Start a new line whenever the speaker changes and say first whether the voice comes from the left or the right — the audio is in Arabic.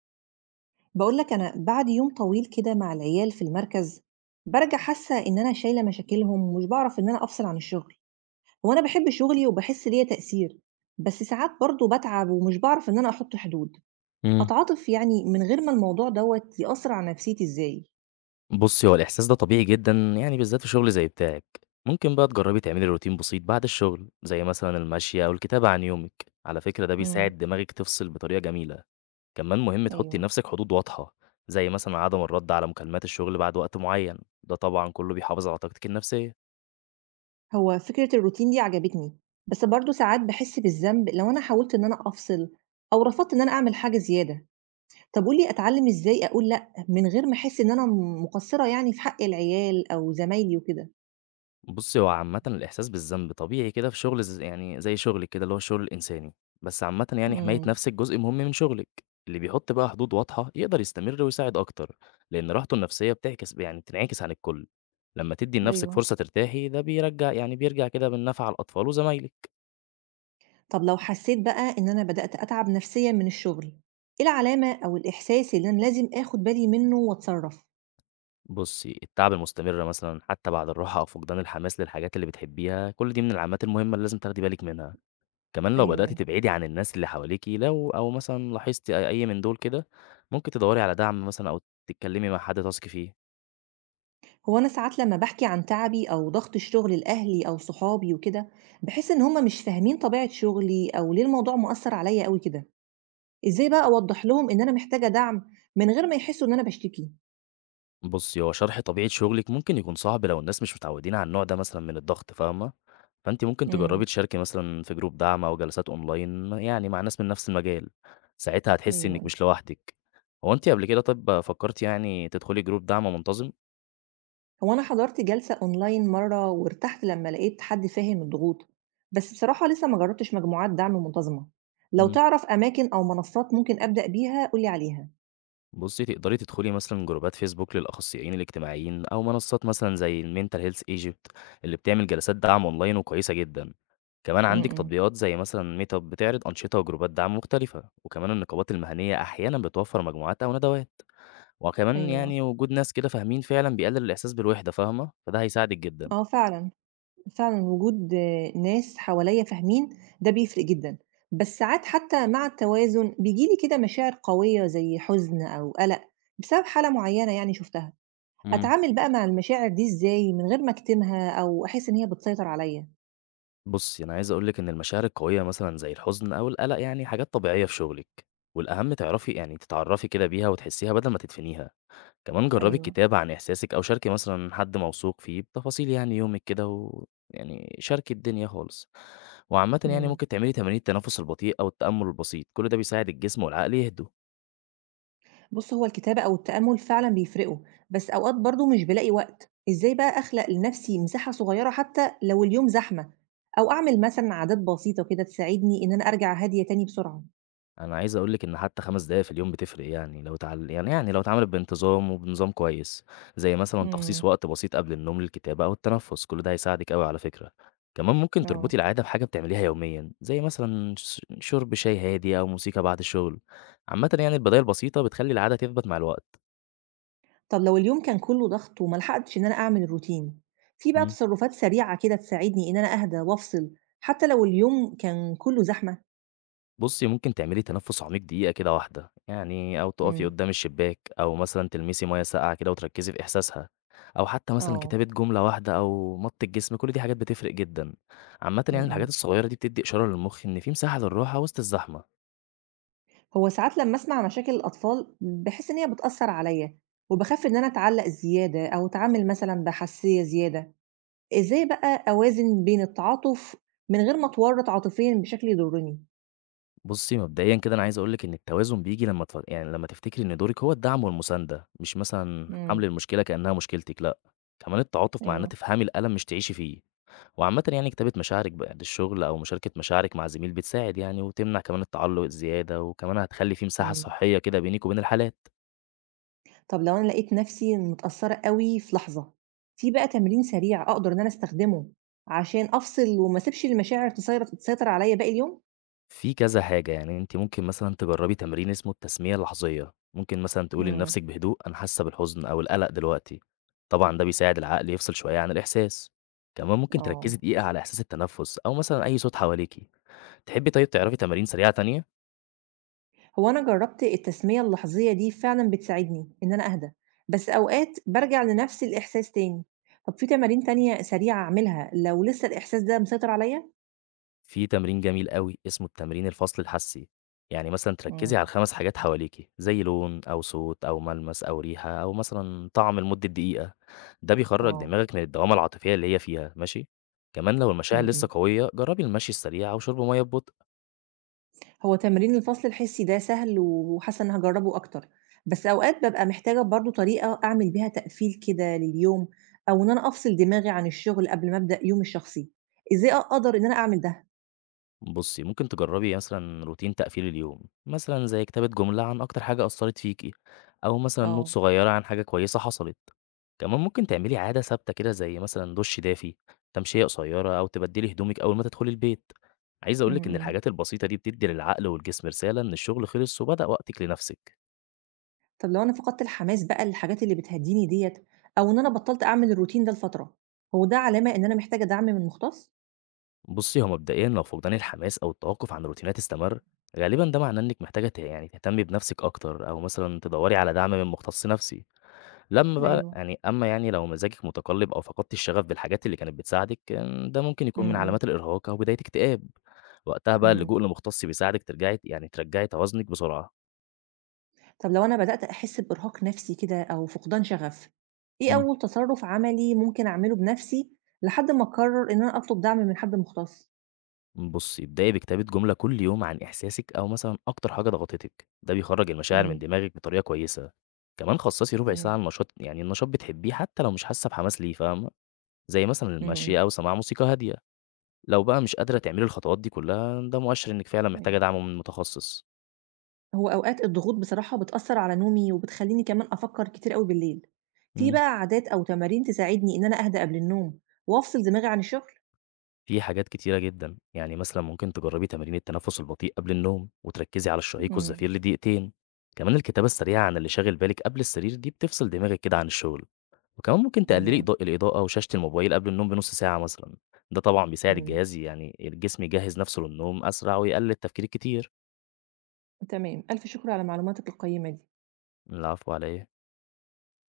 right: بقول لك أنا بعد يوم طويل كده مع العيال في المركز، برجع حاسة إن أنا شايلة مشاكلهم ومش بعرف إن أنا أفصل عن الشغل. هو أنا بحب شغلي وبحس ليا تأثير، بس ساعات برضه بتعب ومش بعرف إن أنا أحط حدود.
left: إمم.
right: أتعاطف يعني من غير ما الموضوع دوت يأثر على نفسيتي إزاي.
left: بُصّي، هو الإحساس ده طبيعي جدًا، يعني بالذات في شغل زي بتاعِك. ممكن بقى تجرّبي تعملي روتين بسيط بعد الشغل، زي مثلًا المشي أو الكتابة عن يومِك. على فكرة ده
right: امم.
left: بيساعد دماغِك تفصل بطريقة جميلة. كمان مهم تحُطّي
right: ايوه.
left: لنفسِك حدود واضحة، زي مثلًا عدم الرَد على مكالمات الشغل بعد وقت معيّن، ده طبعًا كُلّه بيحافظ على طاقتِك النفسية.
right: هو فكرة الروتين دي عجبتني، بس برضه ساعات بحس بالذنب لو أنا حاولت إن أنا أفصل أو رفضت إن أنا أعمل حاجة زيادة. طب قُل لي أتعلّم إزاي أقول لأ، من غير ما أحس إن أنا مقصّرة يعني في حق العيال أو زمايلي وكده؟
left: بُصّي، هو عامةً الإحساس بالذنب طبيعي كده في شغل ز يعني زي شغلِك كده، اللي هو الشغل الإنساني. بس عامةً يعني حماية
right: إمم،
left: نَفْسِك جزء مهم من شغلِك. اللي بيحُط بقى حدود واضحة يقدر يستمر ويساعد أكتر، لإن راحته النفسية بتعكس ب يعني بتنعكس عن الكل. لمّا تدّي لنَفْسِك
right: أيوه.
left: فرصة ترتاحي، ده بيرجّع يعني بيرجع كده بالنفع لأطفال وزمايلِك.
right: طب لو حسّيت بقى إن أنا بدأت أتعب نفسيًا من الشغل، إيه العلامة أو الإحساس اللي أنا لازم آخُد بالي منّه وأتصرّف؟
left: بُصّي، التعب المستمر مثلًا حتى بعد الراحة أو فقدان الحماس للحاجات اللي بتحبّيها، كل دي من العلامات المهمة اللي لازم تاخدي بالِك منها. كمان لو
right: أيوه،
left: بدأتِ
right: أيوه.
left: تبعدي عن الناس اللي حواليكِ، أو مثلًا لاحظتِ أي من دول كده، ممكن تدوّري على دعم مثلًا أو تتكلمي مع حد تثقي فيه.
right: هو أنا ساعات لمّا باحكي عن تعبي أو ضغط الشغل لأهلي أو صحابي وكده، باحس إن هم مش فاهمين طبيعة شغلي أو ليه الموضوع مأثّر عليّا أوي كده. إزاي بقى أوضّح لهم إن أنا محتاجة دعم من غير ما يحسّوا إن أنا باشتكي؟
left: بُصّي، هو شرح طبيعة شغلِك ممكن يكون صعب لو الناس مش متعودين على النوع ده مثلًا من الضغط، فاهمة؟ فأنتِ ممكن
right: إمم،
left: تجربي تشاركي مثلًا في جروب دعم أو جلسات أونلاين يعني مع ناس من نفس المجال، ساعتها
right: أيوه،
left: هتحسي إنِك
right: أيوه.
left: مش لوحدِك. هو أنتِ قبل كده طيب فكرتِ يعني تدخلي جروب دعم منتظم؟
right: هو أنا حضرت جلسة أونلاين مرة وارتحت لما لقيت حد فاهم الضغوط، بس بصراحة لسه ما جربتش مجموعات دعم منتظمة. لو
left: إمم.
right: تعرف أماكن أو منصات ممكن أبدأ بيها قولي عليها.
left: بُصّي، تقدري تدخلي مثلًا جروبات فيسبوك للأخصائيين الاجتماعيين، أو منصات مثلًا زي الmental health Egypt اللي بتعمل جلسات دعم أونلاين وكويسة جدًا. كمان عندِك
right: امم.
left: تطبيقات زي مثلًا meetup بتعرض أنشطة وجروبات دعم مختلفة، وكمان النقابات المهنية أحيانًا بتوفر مجموعات أو ندوات، وكمان
right: أيوه.
left: يعني وجود ناس كده فاهمين فعلًا بيقلل الإحساس بالوحدة فاهمة؟ فده هيساعدِك جدًا.
right: أه، فعلا. فعلا، وجود آه، ناس حواليا فاهمين ده بيفرق جدا. بس ساعات حتى مع التوازن بيجيلي كده مشاعر قوية زي حزن أو قلق بسبب حالة معينة يعني شفتها.
left: إمم.
right: أتعامل بقى مع المشاعر دي إزاي من غير ما أكتمها أو أحس إن هي بتسيطر عليا؟
left: بُصّي، أنا عايز أقول لِك إن المشاعر القوية مثلًا زي الحزن أو القلق يعني حاجات طبيعية في شغلِك، والأهم تعرفي يعني تتعرفي كده بيها وتحسيها بدل ما تدفنيها. كمان جربي
right: أيوه.
left: الكتابة عن إحساسِك أو شاركي مثلًا حد موثوق فيه بتفاصيل يعني يومِك كده ويعني شاركي الدنيا خالص. وعامةً يعني
right: امم.
left: ممكن تعملي تمارين التنفس البطيء أو التأمل البسيط، كل ده بيساعد الجسم والعقل يهدوا.
right: بُص، هو الكتابة أو التأمُّل فعلًا بيفرقوا، بس أوقات برضه مش بالاقي وقت. إزاي بقى أخلق لنفسي مساحة صغيرة حتى لو اليوم زحمة، أو أعمل مثلًا عادات بسيطة كده تساعدني إن أنا أرجع هادية تاني بسرعة؟
left: أنا عايز أقول لِك إن حتى 5 دقايق في اليوم بتفرق يعني، لو اتعل يعني يعني لو اتعملت بانتظام وبنظام كويس، زي مثلًا تخصيص
right: إمم،
left: وقت بسيط قبل النوم للكتابة أو التنفس، كل ده هيساعدِك أوي على فكرة. كمان ممكن
right: آه.
left: تربطي العادة بحاجة بتعمليها يوميًا، زي مثلًا شرب شاي هادي أو موسيقى بعد الشغل. عامةً يعني البدايل البسيطة بتخلّي العادة تثبت مع الوقت.
right: طب لو اليوم كان كله ضغط وما لحقتش إن أنا أعمل الروتين، في بقى
left: إمم.
right: تصرفات سريعة كده تساعدني إن أنا أهدى وأفصل، حتى لو اليوم كان كله زحمة؟
left: بُصّي، ممكن تعملي تنفُّس عميق دقيقة كده واحدة، يعني أو تُقفي
right: إمم،
left: قدّام الشباك أو مثلًا تلمسي مَيّة ساقعة كده وتركّزي في إحساسها، أو حتى مثلًا
right: آه،
left: كتابة جملة واحدة أو مَطّ الجسم، كل دي حاجات بتفرق جدًا. عامةً
right: إمم،
left: يعني الحاجات
right: إمم.
left: الصغيّرة دي بتدّي إشارة للمُخ إن في مساحة للراحة وسط الزحمة.
right: هو ساعات لمّا أسمع مشاكل الأطفال باحس إن هي بتأثّر عليّا، وباخاف إن أنا أتعلّق زيادة أو أتعامل مثلًا بحساسية زيادة. إزاي بقى أوازن بين التعاطف من غير ما أتورّط عاطفيًا بشكل يضرني؟
left: بُصّي، مبدئيًا كده أنا عايز أقول لِك إن التوازن بييجي لمّا تف يعني لمّا تفتكري إن دورِك هو الدعم والمساندة، مش مثلًا حَمْل
right: إمم،
left: المشكلة كإنّها مشكلتِك لأ، كمان التعاطف مع إنّها
right: أيوه،
left: تفهمي الألم مش تعيشي فيه. وعامةً يعني كتابة مشاعرِك بعد الشغل أو مشاركة مشاعرِك مع زميل بتساعد يعني وتمنع كمان التعلُّق الزيادة، وكمان هتخلّي في مساحة
right: إمم.
left: صحية كده بينِك وبين الحالات.
right: طب لو أنا لقيت نفسي متأثّرة أوي في لحظة، في بقى تمرين سريع أقدر إن أنا أستخدمه عشان أفصل وما أسيبش المشاعر تسيطر عليّا باقي اليوم؟
left: في كذا حاجة، يعني أنتِ ممكن مثلًا تجرّبي تمرين اسمه التسمية اللحظية، ممكن مثلًا تقولي
right: إمم،
left: لنفسِك بهدوء: "أنا حاسة بالحزن أو القلق دلوقتي." طبعًا ده بيساعد العقل يفصل شوية عن الإحساس. كمان ممكن تركّزي
right: آه.
left: دقيقة على إحساس التنفُّس أو مثلًا أي صوت حواليكِ. تحبّي طيب تعرفي تمارين سريعة تانية؟
right: هو أنا جرّبت التسمية اللحظية دي فعلًا بتساعدني إن أنا أهدى، بس أوقات بارجع لنفس الإحساس تاني. طب في تمارين تانية سريعة أعملها لو لسه الإحساس ده مسيطر عليّا؟
left: في تمرين جميل أوي اسمه التمرين الفصل الحسي، يعني مثلًا تركّزي على
right: إمم،
left: ال5 حاجات حواليكِ، زي لون أو صوت أو ملمس أو ريحة أو مثلًا طعم لمدة دقيقة، ده بيخرّج
right: آه،
left: دماغِك من الدوامة العاطفية اللي هي فيها، ماشي؟ كمان لو المشاعر
right: إمم،
left: لسه
right: إمم.
left: قوية جرّبي المشي السريع أو شرب مَيّة ببطء.
right: هو تمرين الفصل الحسي ده سهل وحاسة إني هاجرّبه أكتر، بس أوقات بابقى محتاجة برضه طريقة أعمل بيها تقفيل كده لليوم أو إن أنا أفصل دماغي عن الشغل قبل ما أبدأ يومي الشخصي. إزاي أقدر إن أنا أعمل ده؟
left: بُصّي، ممكن تجرّبي مثلًا روتين تقفيل اليوم، مثلًا زي كتابة جملة عن أكتر حاجة أثّرت فيكِ، أو مثلًا note
right: آه،
left: صغيّرة عن حاجة كويسة حصلت. كمان ممكن تعملي عادة ثابتة كده زي مثلًا دُش دافي، تمشية قصيّرة، أو تبدّلي هدومِك أول ما تدخلي البيت. عايز أقول
right: إمم،
left: لِك إن
right: إمم.
left: الحاجات البسيطة دي بتدّي للعقل والجسم رسالة إن الشغل خلص وبدأ وقتِك لنفسِك.
right: طب لو أنا فقدت الحماس بقى للحاجات اللي بتهدّيني ديّة أو إن أنا بطّلت أعمل الروتين ده لفترة، هو ده علامة إن أنا محتاجة دعم من مُختص؟
left: بُصّي، هو مبدئيًا لو فقدان الحماس أو التوقُّف عن الروتينات استمر، غالبًا ده معناه إنِّك محتاجة ت يعني تهتمي بنفسِك أكتر، أو مثلًا تدوّري على دعم من مختص نفسي. لمّا بقى
right: أيوه.
left: يعني أمّا يعني لو مزاجِك متقلِّب أو فقدتِ الشغف بالحاجات اللي كانت بتساعدِك، ده ممكن
right: إمم،
left: يكون من
right: إمم،
left: علامات الإرهاق أو بداية اكتئاب، وقتها بقى
right: إمم.
left: اللجوء لمختص بيساعدِك ترجعي يعني ترجّعي توازنِك بسرعة.
right: طب لو أنا بدأت أحس بإرهاق نفسي كده أو فقدان شغف، إيه
left: إمم.
right: أول تصرُّف عملي ممكن أعمله بنفسي لحد ما أقرّر إن أنا أطلب دعم من حد مُختص؟
left: بُصّي، ابدئي بكتابة جملة كل يوم عن إحساسِك أو مثلًا أكتر حاجة ضغطتِك، ده بيخرّج المشاعر من
right: إمم،
left: دماغِك بطريقة كويسة. كمان خصّصي ربع ساعة
right: تمام.
left: لنشاط يعني نشاط بتحبيه حتى لو مش حاسة بحماس ليه، فاهمة؟ زي مثلًا
right: إمم، إمم،
left: المشي أو سماع موسيقى هادية. لو بقى مش قادرة تعملي الخطوات دي كلّها، ده مؤشر إنِّك فعلًا محتاجة
right: أيوه.
left: دعم من متخصص.
right: هو أوقات الضغوط بصراحة بتأثّر على نومي وبتخلّيني كمان أفكّر كتير أوي بالليل. في
left: إمم.
right: بقى عادات أو تمارين تساعدني إن أنا أهدى قبل النوم وأفصل دماغي عن الشغل؟
left: في حاجات كتيرة جدًا، يعني مثلًا ممكن تجرّبي تمارين التنفس البطيء قبل النوم، وتركّزي على الشهيق
right: إمم،
left: والزفير لدقيقتين، كمان الكتابة السريعة عن اللي شاغل بالِك قبل السرير دي بتفصل دماغِك كده عن الشغل، وكمان ممكن تقللي
right: أيوه،
left: الإضاءة وشاشة الموبايل قبل النوم بنُص ساعة مثلًا، ده طبعًا بيساعد
right: إمم،
left: الجهاز يعني الجسم يجهّز نَفْسه للنوم أسرع ويقلل التفكير الكتير.
right: تمام، ألف شكر على معلوماتك القيّمة دي.
left: العفو على إيه؟